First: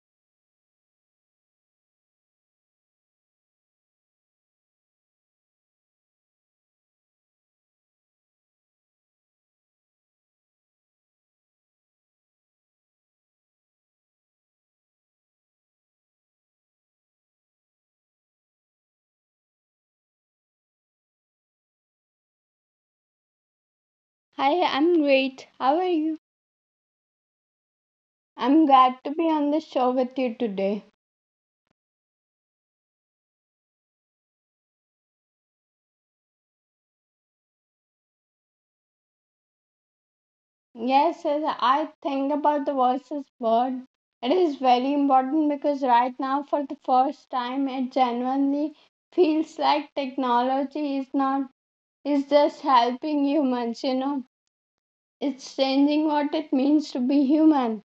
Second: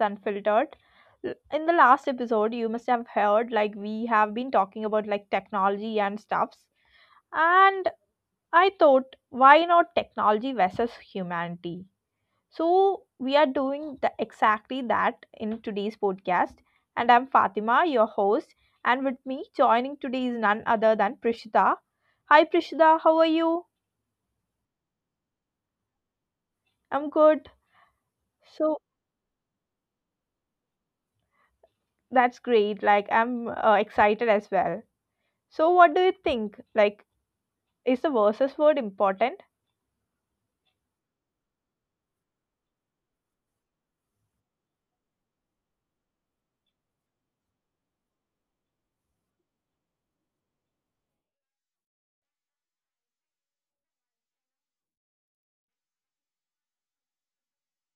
Unfiltered. In the last episode, you must have heard like we have been talking about like technology and stuffs, and I thought, why not technology versus humanity? So, we are doing exactly that in today's podcast, and I'm Fatima, your host, and with me joining today is none other than Prishita. Hi, Prishita, how are you? Hi, I'm great. How are you? I'm good. I'm So, glad to be on the show with you today. that's great. Like, I'm excited as well. So, what do you think? Like, is the versus word important? Yes, as I think about the voices word, it is very important because right now, for the first time, it genuinely feels like technology is not is just helping humans. You know, it's changing what it means to be human.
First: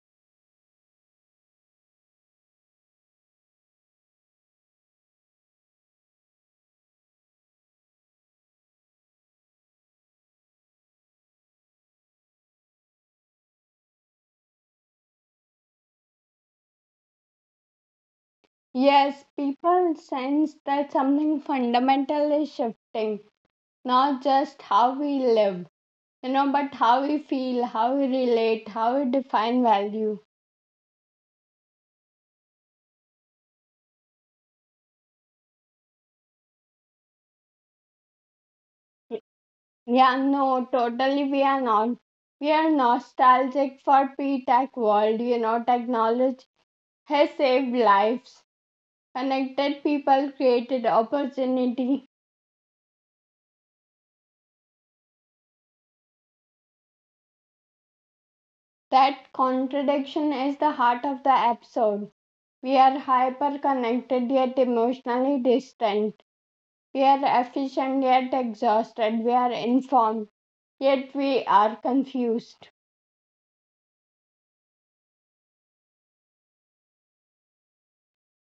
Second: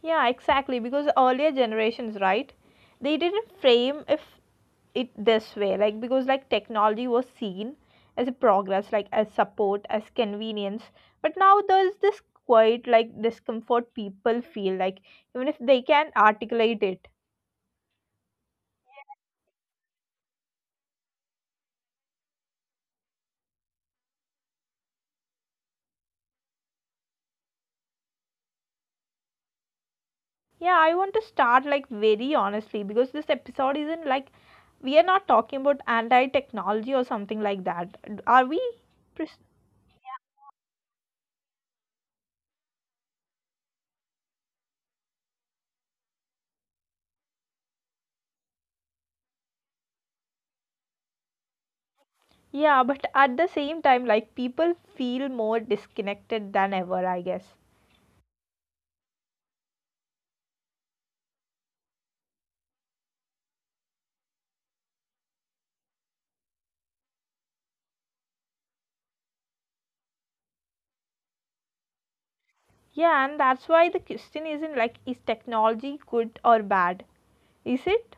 Yeah, exactly. Because earlier generations, right? They didn't frame if it this way. Like, because like technology was seen as a progress, like as support, as convenience. But now there's this quite like discomfort people feel like even if they can articulate it. Yes, people sense that something fundamental is shifting, not just how we live, you know, but how we feel, how we relate, how we define value. Yeah, I want to start like very honestly because this episode isn't like we are not talking about anti technology or something like that. Are we? Pres- Yeah, no, totally, we are not. We are nostalgic for p-tech world, you know. Technology has saved lives, connected people, created opportunity. Yeah, but at the same time, like people feel more disconnected than ever, I guess. That contradiction is the heart of the episode. We are hyper connected yet emotionally distant, we are efficient yet exhausted, we are informed yet we are confused. Yeah, and that's why the question isn't like is technology good or bad? Is it?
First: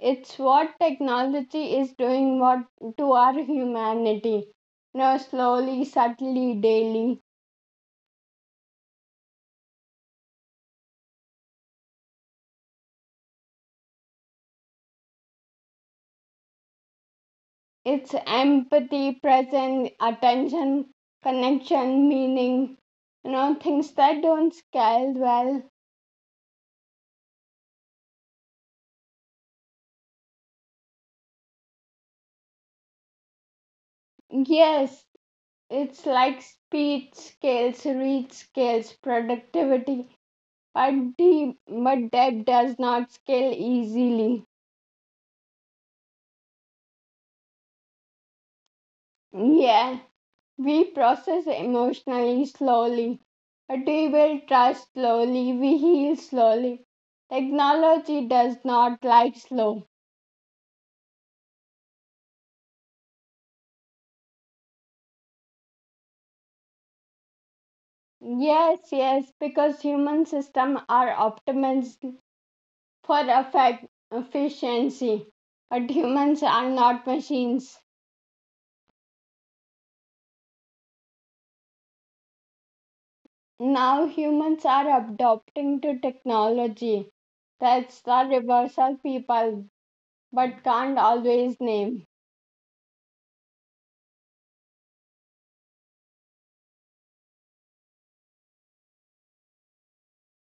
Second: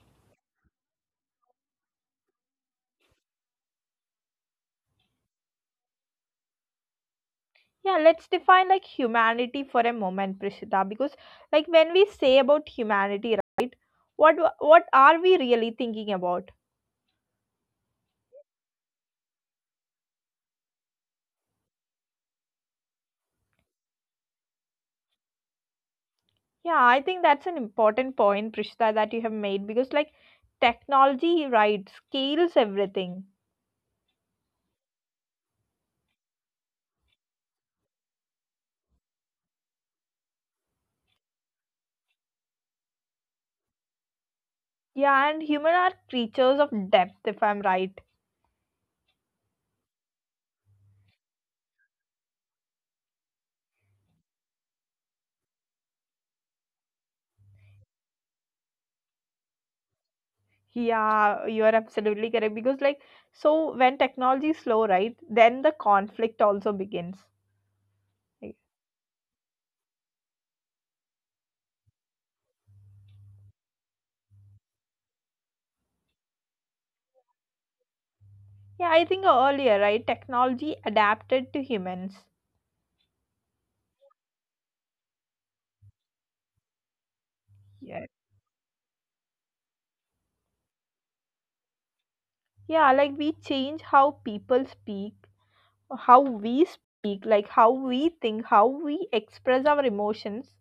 It's what technology is doing, what to our humanity. Now, slowly, subtly, daily. Yeah, let's define like humanity for a moment, Prishita, because like when we say about humanity, right, what are we really thinking about? It's empathy, presence, attention, connection, meaning. You know, things that don't scale well. Yeah, I think that's an important point, Prishita, that you have made because, like, technology, right, scales everything. Yes, it's like speed scales, reach scales, productivity, but depth does not scale easily. Yeah, and human are creatures of depth, if I'm right. Yeah. We process emotionally slowly. We will trust slowly. We heal slowly. Technology does not like slow. Yeah, you are absolutely correct because, like, so when technology is slow, right, then the conflict also begins. Like, Yes, yes, because human systems are optimized for effect efficiency. But humans are not machines. yeah, I think earlier, right, technology adapted to humans. Now humans are adopting to technology. That's Yeah. the reversal people but can't always name. Yeah, like we change how people speak, how we speak, like how we think, how we express our emotions.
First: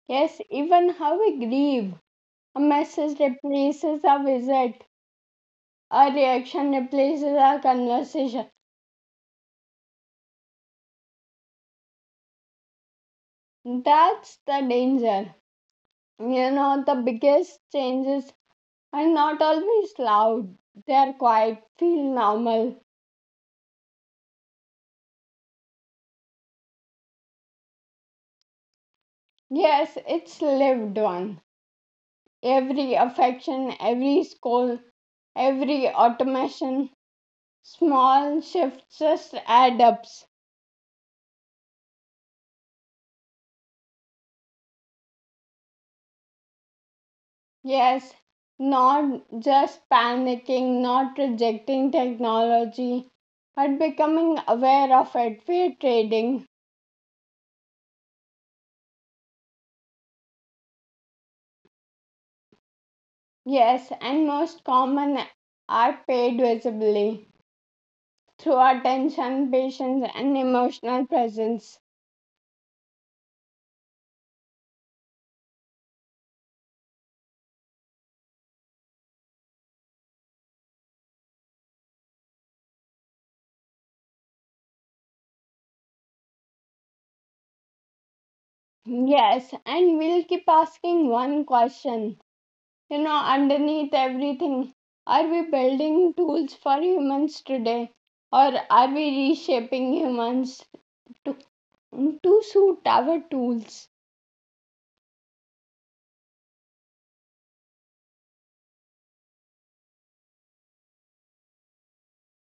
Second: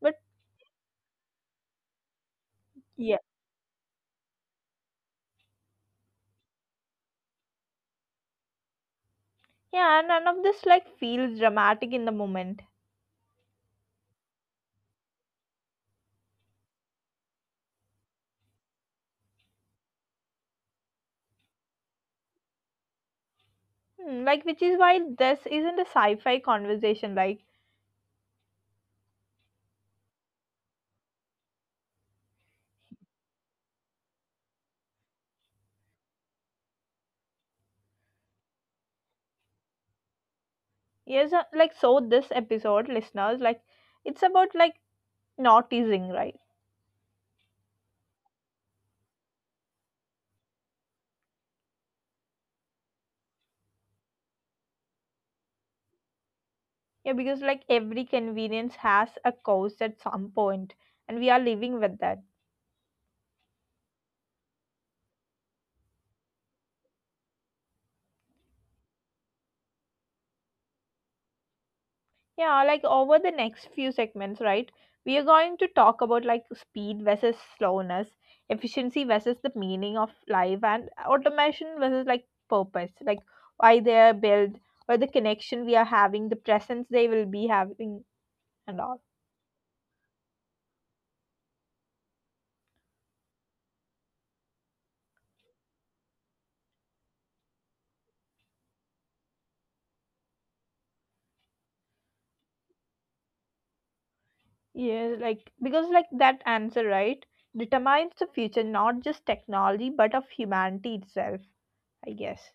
But Yes, even how we grieve. A yeah, message replaces a visit. A reaction replaces a conversation. yeah, none of this like feels dramatic in the moment. That's the danger. You know, the biggest changes are not always loud. They're quiet, feel normal. Hmm, like which is why this isn't a sci-fi conversation. Like Yes, it's lived one. Every affection, every scold, every automation, small shifts just add up. yes, like so this episode, listeners, like it's about like not teasing, right? Yes, not just panicking, not rejecting technology, but becoming aware of it. We're trading. Yeah, because like every convenience has a cost at some point, and we are living with that. Yes, and most common are paid visibly through attention, patience, and emotional presence. Yeah, like over the next few segments, right? We are going to talk about like speed versus slowness, efficiency versus the meaning of life, and automation versus like purpose, like why they are built, or the connection we are having, the presence they will be having, and all. Yes, and we'll keep asking one question. You know, underneath everything, are we building tools for humans today? Or are we reshaping humans to, to suit our tools? Yeah, like because like that answer, right, determines the future, not just technology, but of humanity itself, I guess.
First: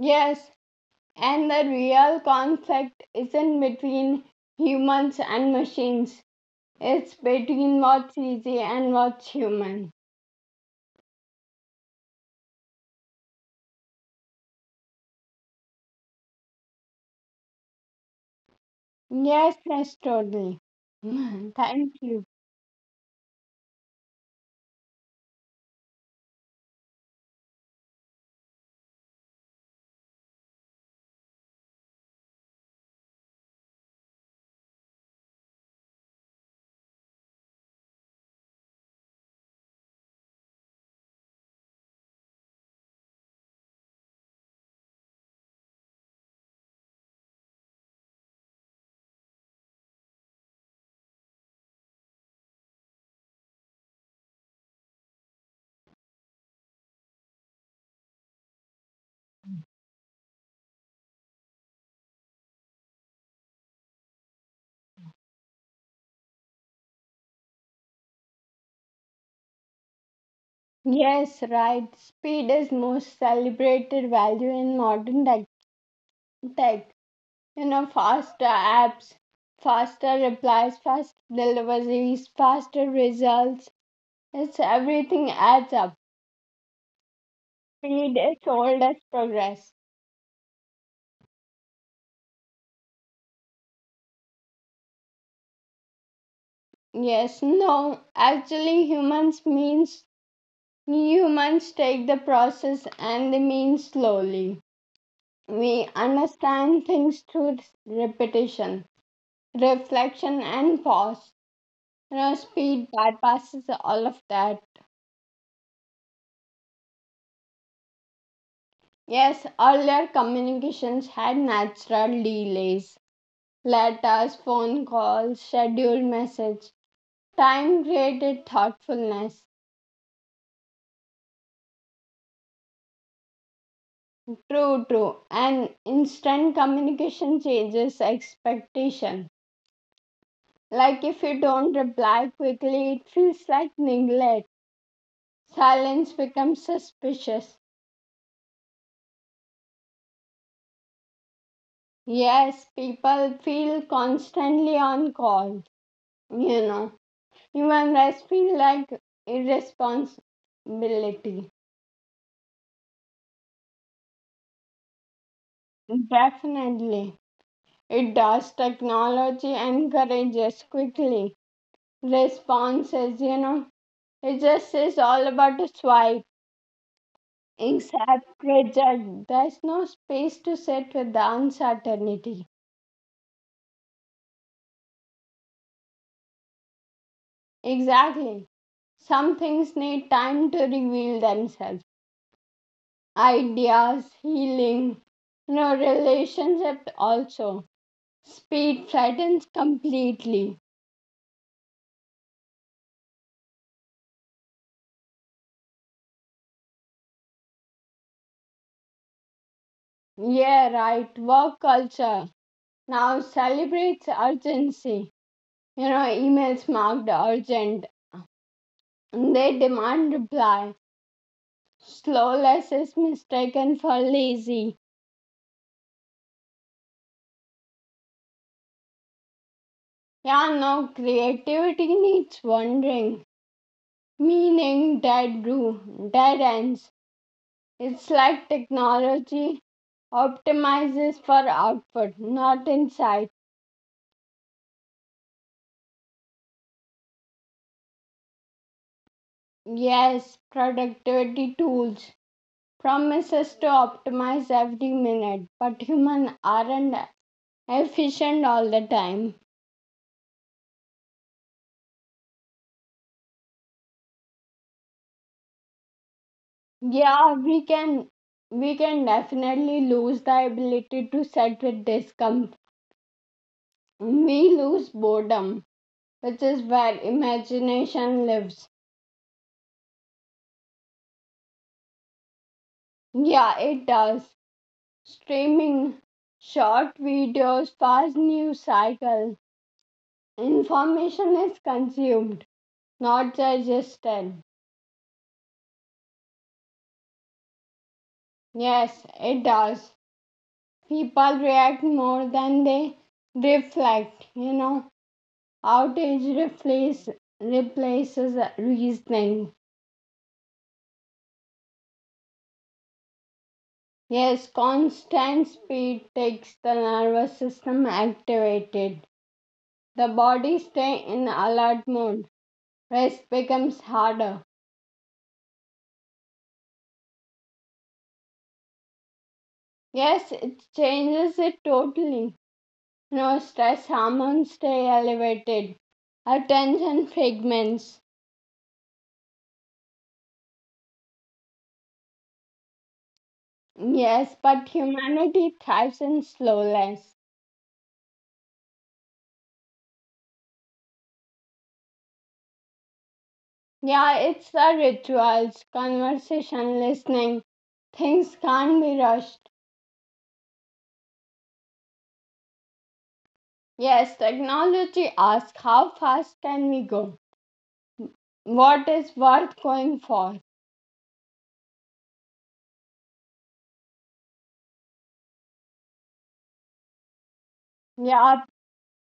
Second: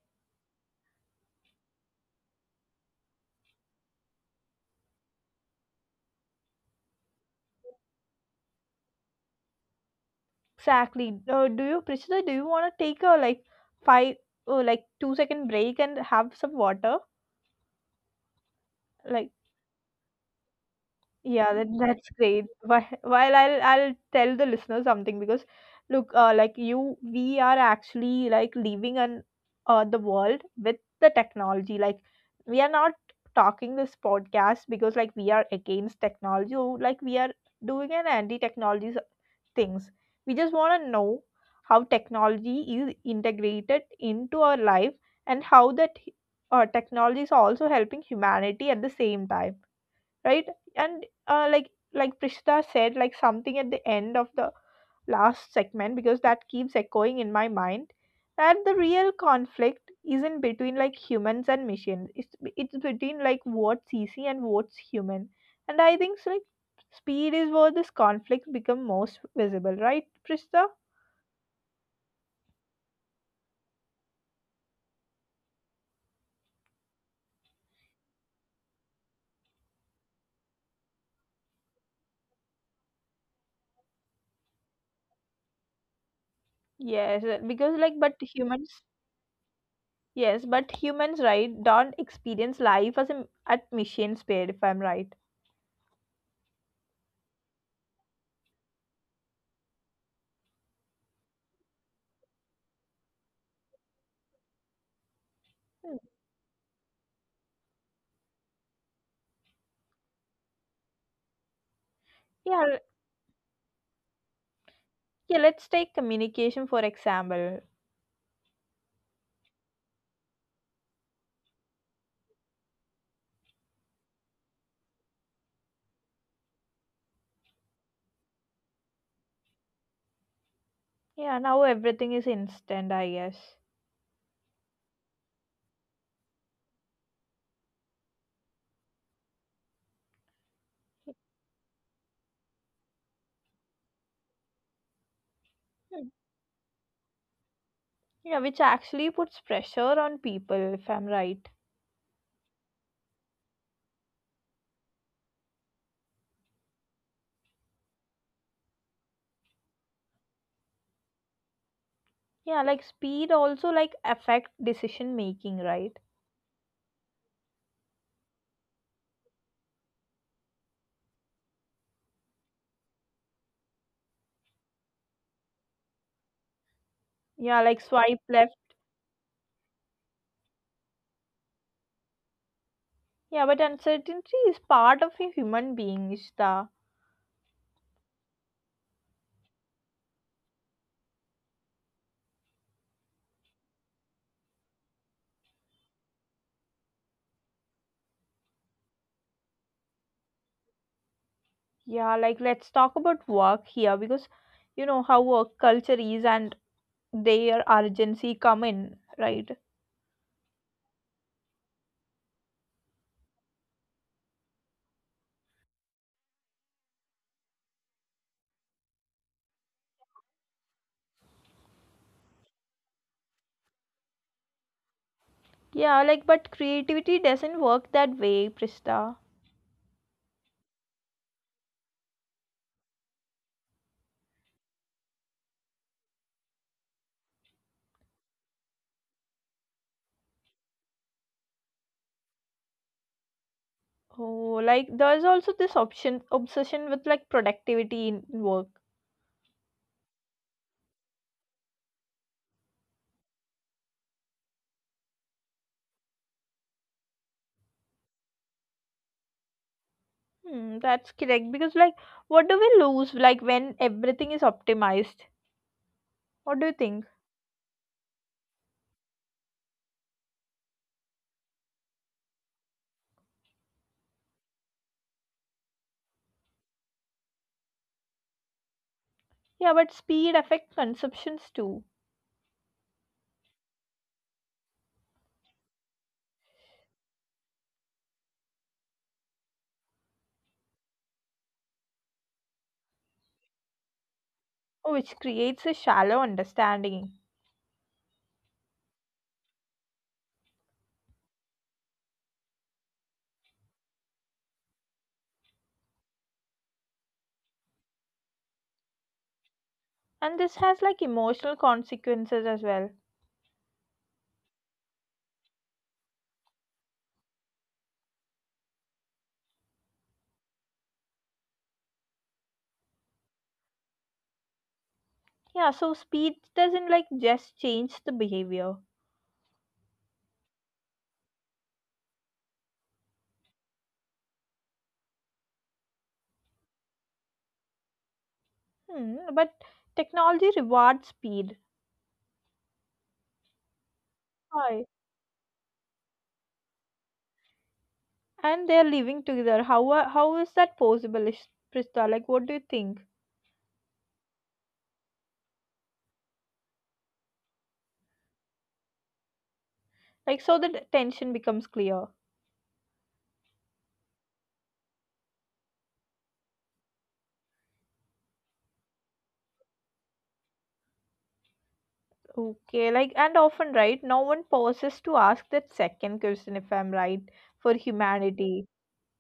Yes, and the real conflict isn't between humans and machines, it's between what's easy and what's human. Exactly. Do you, Priscilla, do you want to take a like five five, oh, like 2 second break and have some water? Like, Yes, yes, totally. yeah, Thank that's you. great. While I'll tell the listeners something because, look, like you, we are actually like leaving an the world with the technology. Like, we are not talking this podcast because like we are against technology. Or, like we are doing an anti-technology things. We just want to know how technology is integrated into our life and how that technology is also helping humanity at the same time, right? And like Prishita said, like something at the end of the last segment because that keeps echoing in my mind that the real conflict isn't between like humans and machines it's between like what's easy and what's human and I think so, like speed is where this conflict become most visible right Prista? Yes, right. Speed is most celebrated value in modern tech. You know, faster apps, faster replies, faster deliveries, faster results. It's everything adds up. Yes because like Speed but humans sold as progress. yes but humans right don't experience life as at machine speed if I'm right. Yes, no. Actually, humans take the process and they mean slowly. We Hmm. understand things through repetition, reflection, and pause. You know, yeah speed l- bypasses all of that. yeah, let's take communication for example. Yes, earlier communications had natural delays, letters, phone calls, scheduled message. Time created thoughtfulness. Yeah, now everything is instant I guess. True, true. And instant communication changes expectation. Like if you don't reply quickly, it feels like neglect. Hmm. Silence becomes suspicious. Yeah, which actually puts pressure on people, if I'm right. Yes, people feel constantly on call. You know, even rest feel like irresponsibility. Yeah, like speed also like affect decision making, right? Definitely, it does. Technology encourages quickly responses. You know, it just is all about a swipe. Yeah, like swipe left. Exactly, judge. There's no space to sit with the uncertainty. Yeah, but uncertainty is part of a human being, Ishta. Exactly. Some things need time to reveal themselves. Ideas, healing, no relationship also. Speed flattens completely. Yeah, like let's talk about work here because you know how work culture is and their urgency come in, right? Yeah, right. Work culture now celebrates urgency. You know, emails marked urgent. They demand reply. Slowness is mistaken for lazy. Yeah, like but creativity doesn't work that way, Prista. Yeah, no, creativity needs wondering, meaning, dead room, dead ends. It's like technology optimizes for output, not insight. Oh, like there's also this option obsession with like productivity in work. Yes, productivity tools promises to optimize every minute, but humans aren't efficient all the time. Hmm, that's correct because like what do we lose like when everything is optimized? What do you think? Yeah, we can definitely lose the ability to sit with discomfort. We lose boredom, which is where imagination lives. Yeah, but speed affects consumptions too, Yeah, it does. Streaming, short videos, fast news cycle. Information is consumed, not digested. which creates a shallow understanding. Yes, it does. People react more than they reflect. You know, outrage replace, replaces reasoning. And this has like emotional consequences as well. Yes, constant speed takes the nervous system activated. The body stays in alert mode. Rest becomes harder. Yeah, so speed doesn't like just change the behavior. Yes, it changes it totally. No, stress hormones stay elevated. Attention fragments. Hmm, but technology rewards speed. Yes, but Why? humanity thrives in slowness. And they're living together. How is that possible, Prista? Like what do you think? Yeah, it's the rituals, conversation, listening. Things can't be rushed. Like so the tension becomes clear. Yes, technology asks how fast can we go? What is worth going for? Okay, like, and often, right, no one pauses to ask that second question, if I'm right, for Yeah. humanity.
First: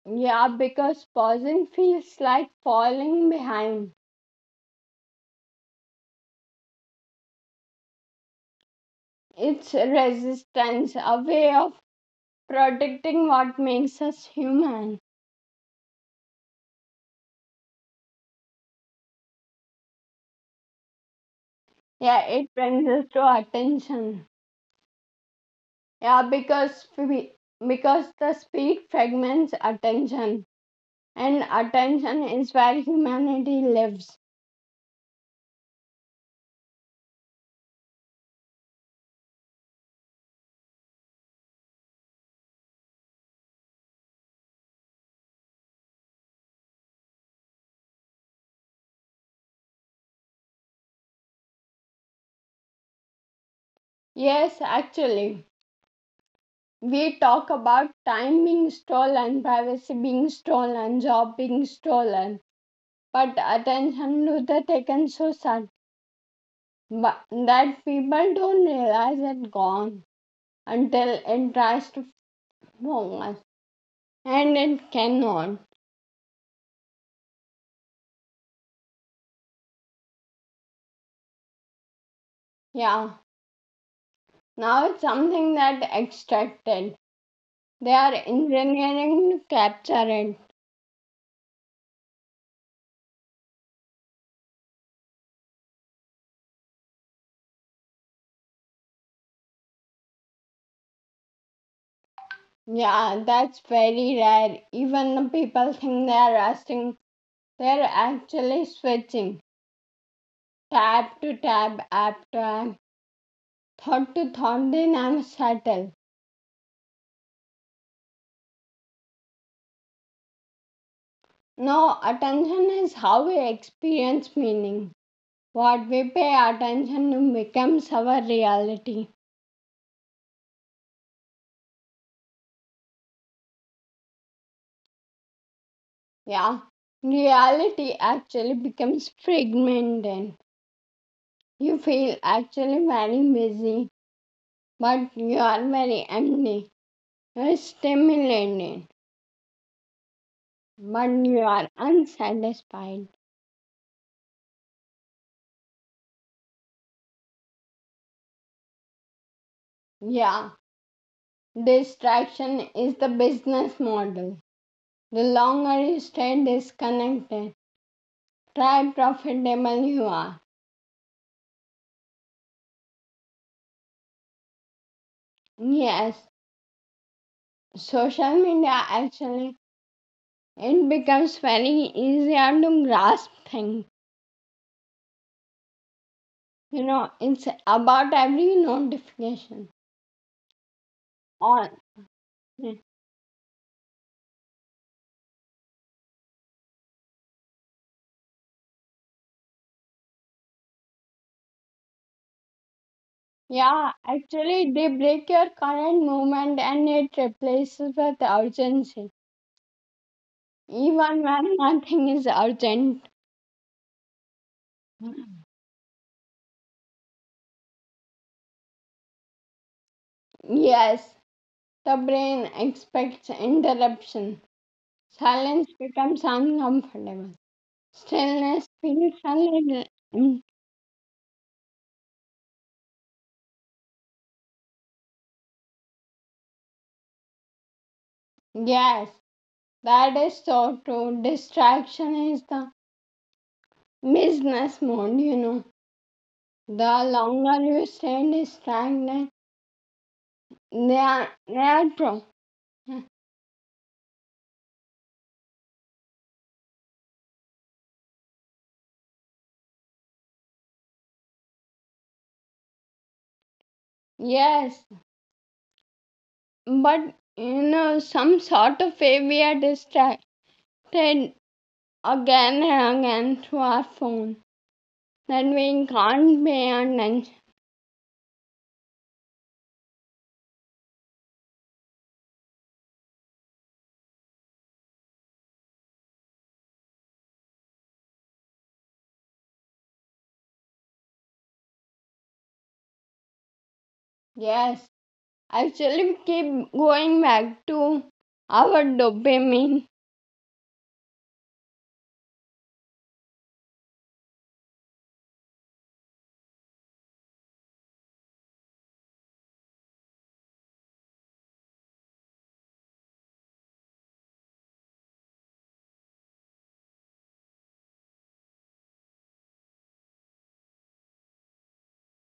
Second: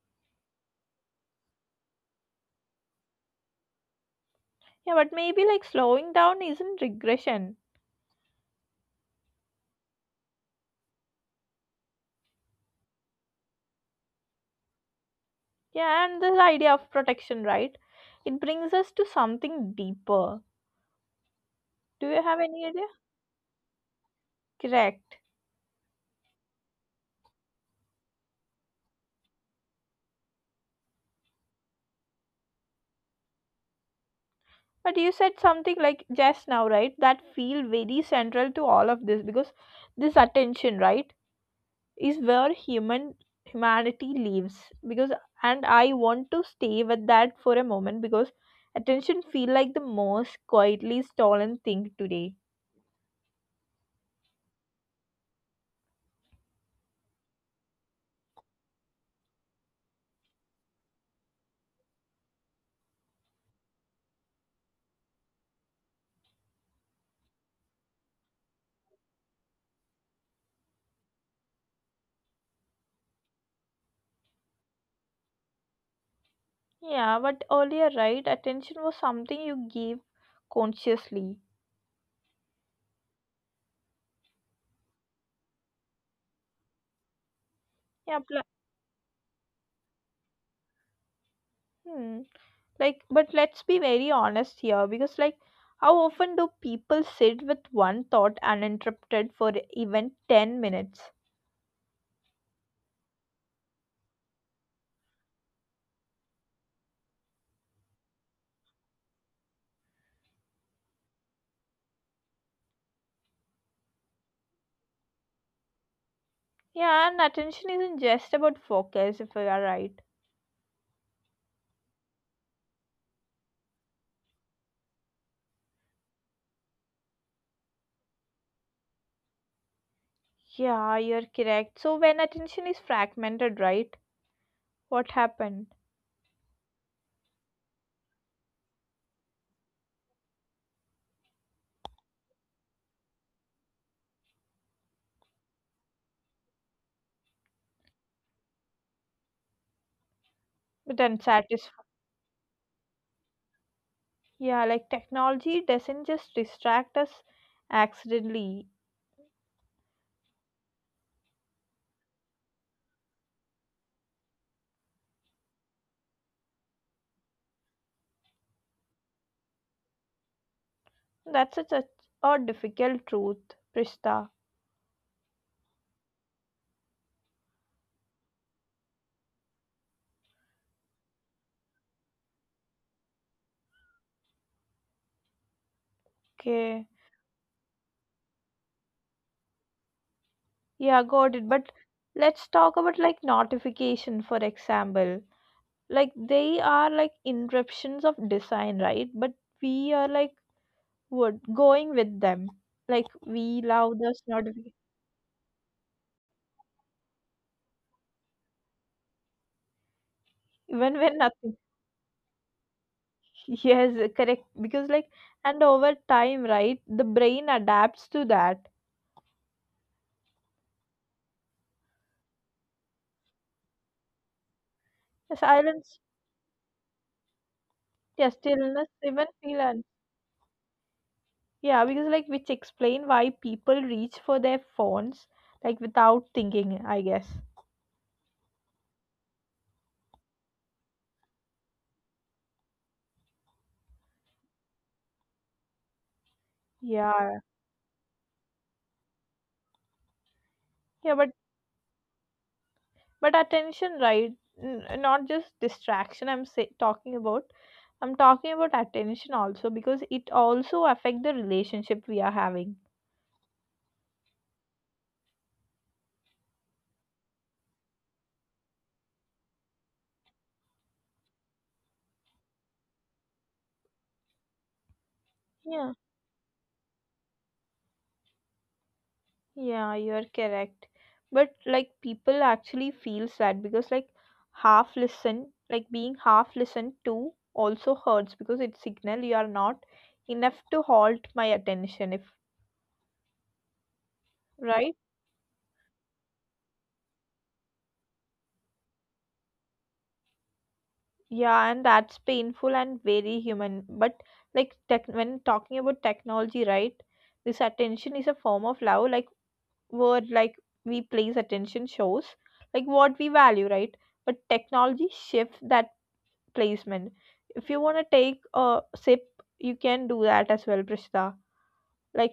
Yeah, because pausing feels like falling behind. Yeah, but maybe like slowing down isn't regression. It's resistance, a way of protecting what makes us human. Yeah, and this idea of protection, right? It brings us to something deeper. Do you Yeah, have it any brings idea? us to attention. Correct. Yeah, because the speed fragments attention, and attention is where humanity lives. But you said something like just now, right? That feel very central to all of this because this attention, right? is where humanity lives because and I want to stay with that for a moment because attention feel like the most quietly stolen thing today. Yes, actually, we talk about time being stolen, privacy being stolen, job being stolen. But attention to the taken so sudden that people don't realize it gone until it tries to form us and it cannot. Yeah but earlier right attention was something you gave consciously. Yeah, now it's something that extracted. They are yeah pl- engineering to capture it. hmm. Like but let's be very honest here because like how often do people sit with one thought uninterrupted for even 10 minutes. Yeah, that's very rare. Even the people think they are resting. They're actually switching tab to tab, app to app, thought to thought. They never settle. Yeah and attention isn't just about focus if we are right. No, attention is how we experience meaning. What we pay attention to becomes our reality. Yeah, you're correct. So when attention is fragmented, right? What happened? Yeah, reality actually becomes fragmented. You feel actually very busy, but you are very empty. You are stimulated, But but you unsatisfied. are unsatisfied. Yeah, like technology doesn't just distract us accidentally. Yeah, distraction is the business model. The longer you stay disconnected, try profitable you are. That's such a difficult truth, Prishta. Yes, social media actually it becomes very easier to grasp things. Okay. You know, it's about every notification. Yeah, got it. But Or let's talk about like notification, for example. Like they are like interruptions of design, right? But we are like what going with them. Like we yeah, love those notifications actually they break your current moment and it replaces with urgency. even when Even nothing. when nothing is urgent. Yes, correct. Because like, and over time, right, the brain adapts to that. Yes, the brain expects interruption. Silence Silence, becomes uncomfortable. yeah, Stillness stillness, feels even a feel un. little. Mm. Yeah, because like, which explain why people reach for their phones like without thinking, I guess. Yes, baddest auto distraction is the business mode, you know. The Yeah, longer you stay distracted, they yeah, are natural. but attention, right? N Not just distraction. I'm say talking about. I'm talking about attention also because it also affect the relationship we are having. Yes, but some sort of way we are distracted again and again through our phone that we Yeah. can't pay attention. Yeah, you're correct. But like people actually feels that because like half listen, like being half listened to also hurts because it signal you are not enough to halt my attention if Yes, right? actually, we keep going back to our dopamine. Yeah, and that's painful and very human. But like tech when talking about technology, right? This attention is a form of love, like word like we place attention shows like what we value, right? But technology shifts that placement. If you want to take a sip, you can do that as well, Prishta. Like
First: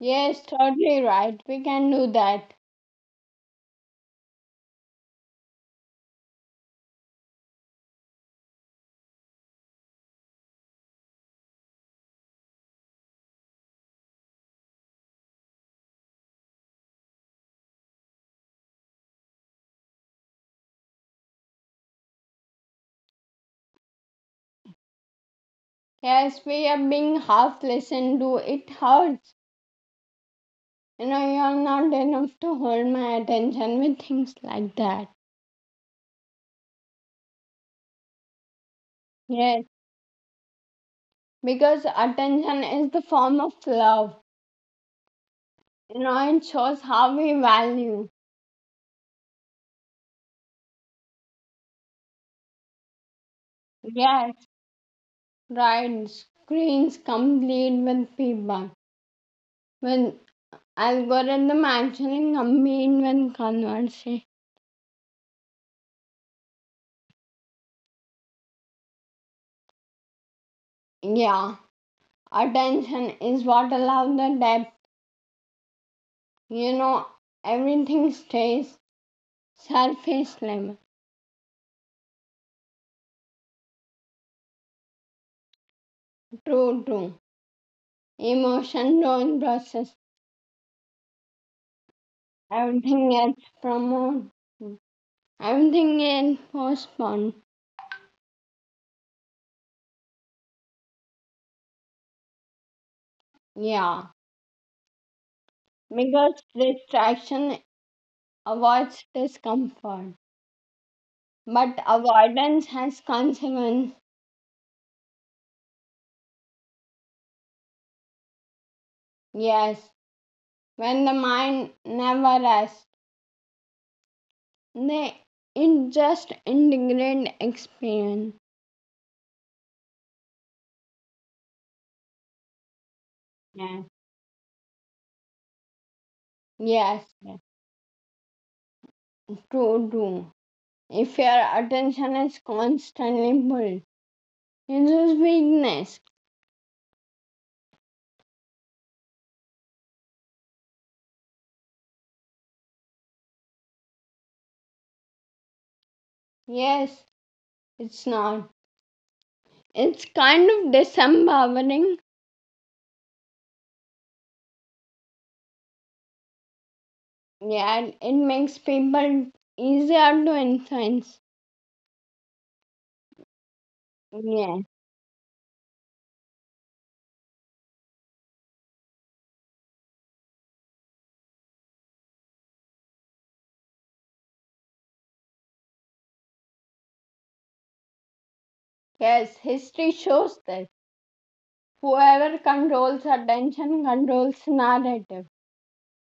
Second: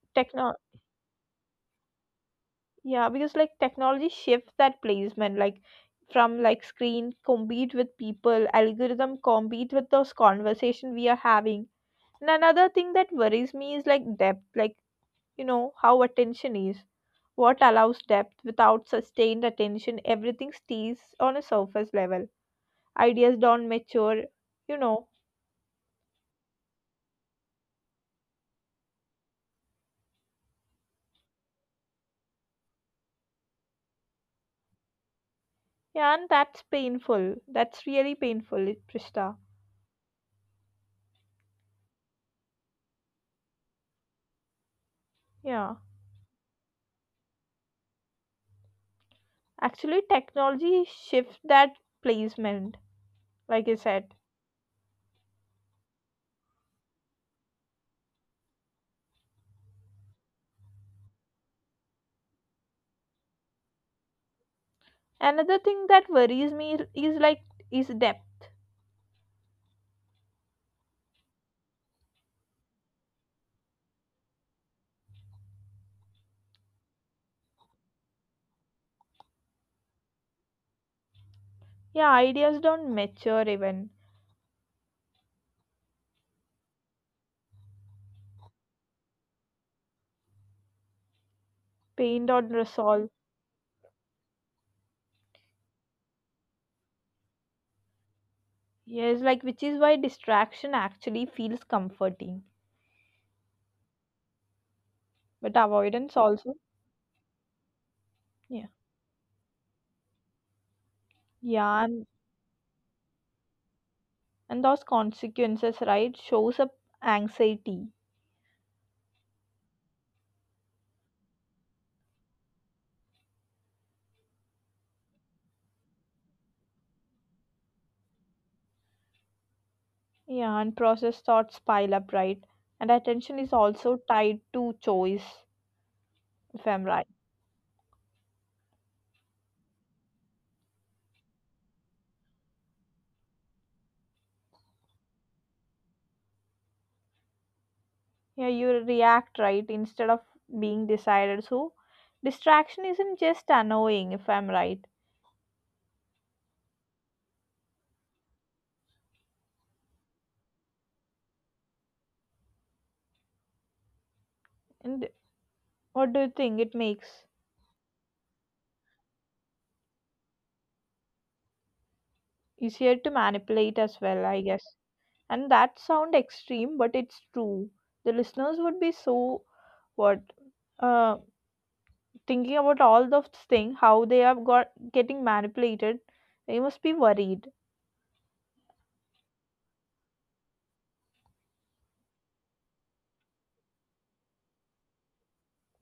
Yes, techno, totally right. We can do that. yeah, because like technology shifts that placement, like from like screen compete with people, algorithm compete with those conversation we are having. And another thing that worries me is like depth, like you know how attention is. What allows depth without sustained attention, everything stays on a surface level. Ideas don't mature, you know. Yes, we are being half listened to. It hurts. You know, you are not enough to hold my attention with things like that. Yeah, and that's painful. That's really painful, Prishta. Yes, because attention is the form of love. Yeah. You know, it shows how we value. Actually, technology shifts that placement, like I said. Yes, right. Screens complete with feedback. With algorithm actually complete with conversation. Another thing that worries me is like is depth. Yeah, attention is what allows the depth. You know, everything stays surface level. Yeah, ideas don't mature even. True, true. Emotion don't process. Pain don't Everything resolve. gets promoted. Everything gets postponed. Yes, like which is why distraction actually feels comforting. Yeah. But avoidance Because also. distraction Yeah. avoids discomfort. But Yeah, avoidance has consequence. and those consequences, right, shows up anxiety. Yes. When the mind never rests, they it just integrate experience. Yeah, and processed thoughts pile up, right? And attention is Yes. also tied to choice, if I'm Yes. right. Yes. True, true. If your attention is constantly pulled, it is weakness. Yeah, you react, right, instead of being decided. So, distraction isn't just annoying, if I'm right. Yes, it's not. It's kind of disempowering. And what do you think it makes? Yeah, and it makes people easier to influence. Easier to manipulate as well, I Yeah. guess. And that sound extreme, but it's true. The listeners would be so what uh, thinking about all those things, how they are got getting manipulated. They must be worried. Yes, history shows that whoever controls attention controls narrative.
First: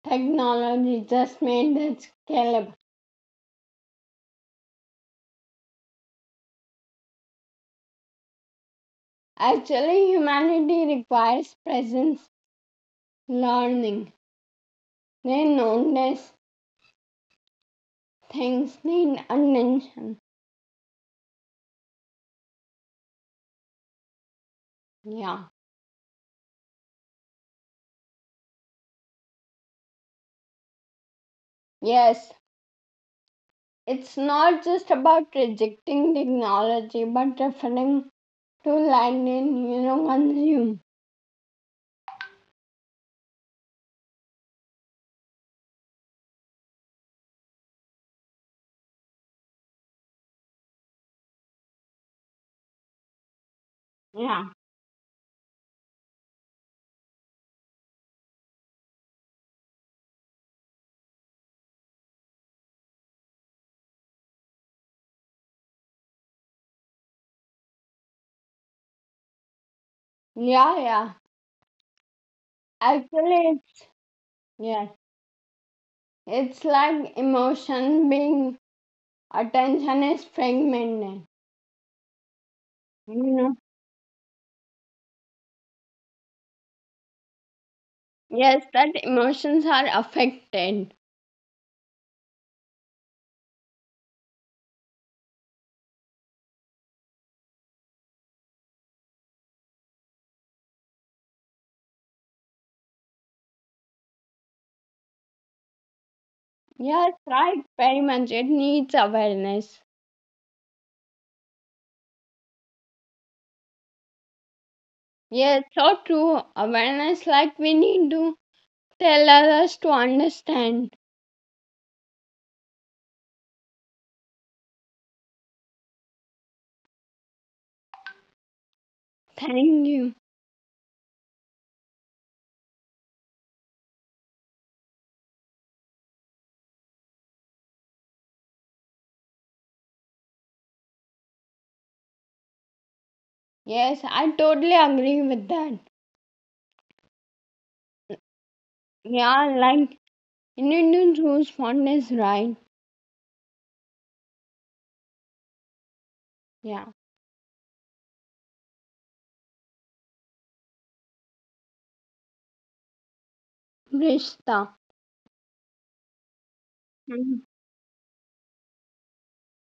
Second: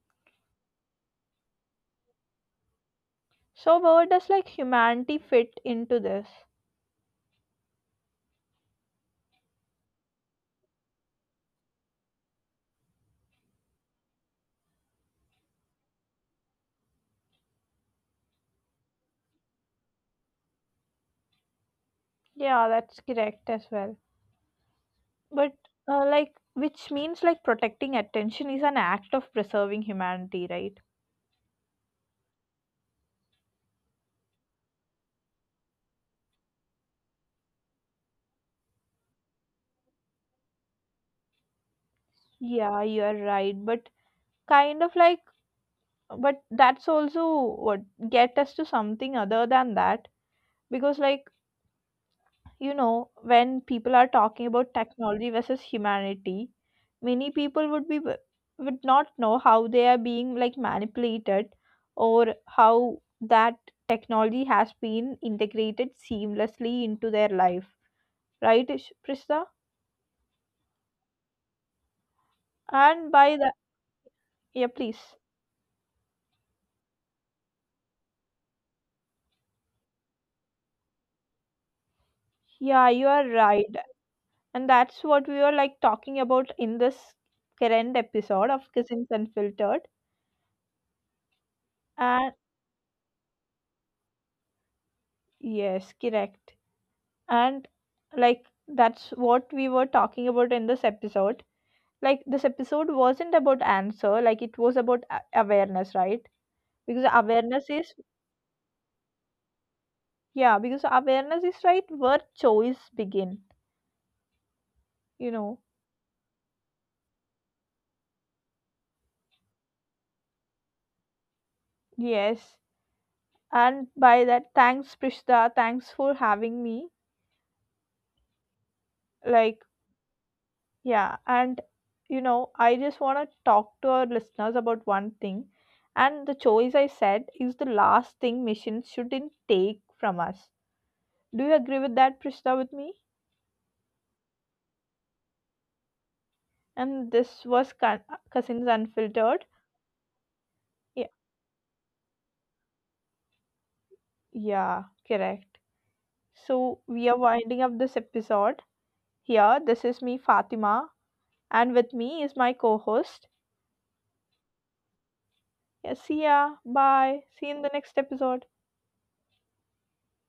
Technology just made it scalable. So, where does like humanity fit into this? Actually, humanity requires presence, learning. They notice things need attention. Yeah, that's correct as well. Yeah. But like, which means like protecting attention is an act of preserving humanity, right? Yes. It's not just about rejecting technology, but referring to land in, you know, consume. Yeah, you're right. But kind of like, but that's also what get us to something other than that because like you know, when people are Yeah. talking about technology versus humanity, many people would not know how they are being like manipulated or how that technology has been integrated seamlessly into their life, right, Prishta? Yeah, yeah. And by the Actually, yeah, yes. please. It's like emotion being attention is fragmented. Yeah, you You are know, right. And that's what we were like talking about in this current episode yes, of that Cousins emotions are Unfiltered. affected. And yes, correct. And like that's what we were talking about in this episode like this episode wasn't about answer like it was about awareness right because Yes, awareness right, is very much. It needs awareness. yeah because awareness is right where choice begin you know Yes, so true. Awareness, like we need to tell others to understand. yes and by that thanks Prishta thanks for having me like Thank you. yeah and you know I just want to talk to our listeners about one thing and the choice I said is the last thing missions shouldn't take from us. Do you agree with that, Prishta, with me? Yes, I totally agree with that. And this was Cousins Unfiltered. Yeah, like Yeah, Indian rules fondness, right? yeah, correct. So Yeah. we are winding up this episode here. This is me, Fatima, and with me is my co-host. Rishta. Yeah, see ya. Bye. See you in the next episode.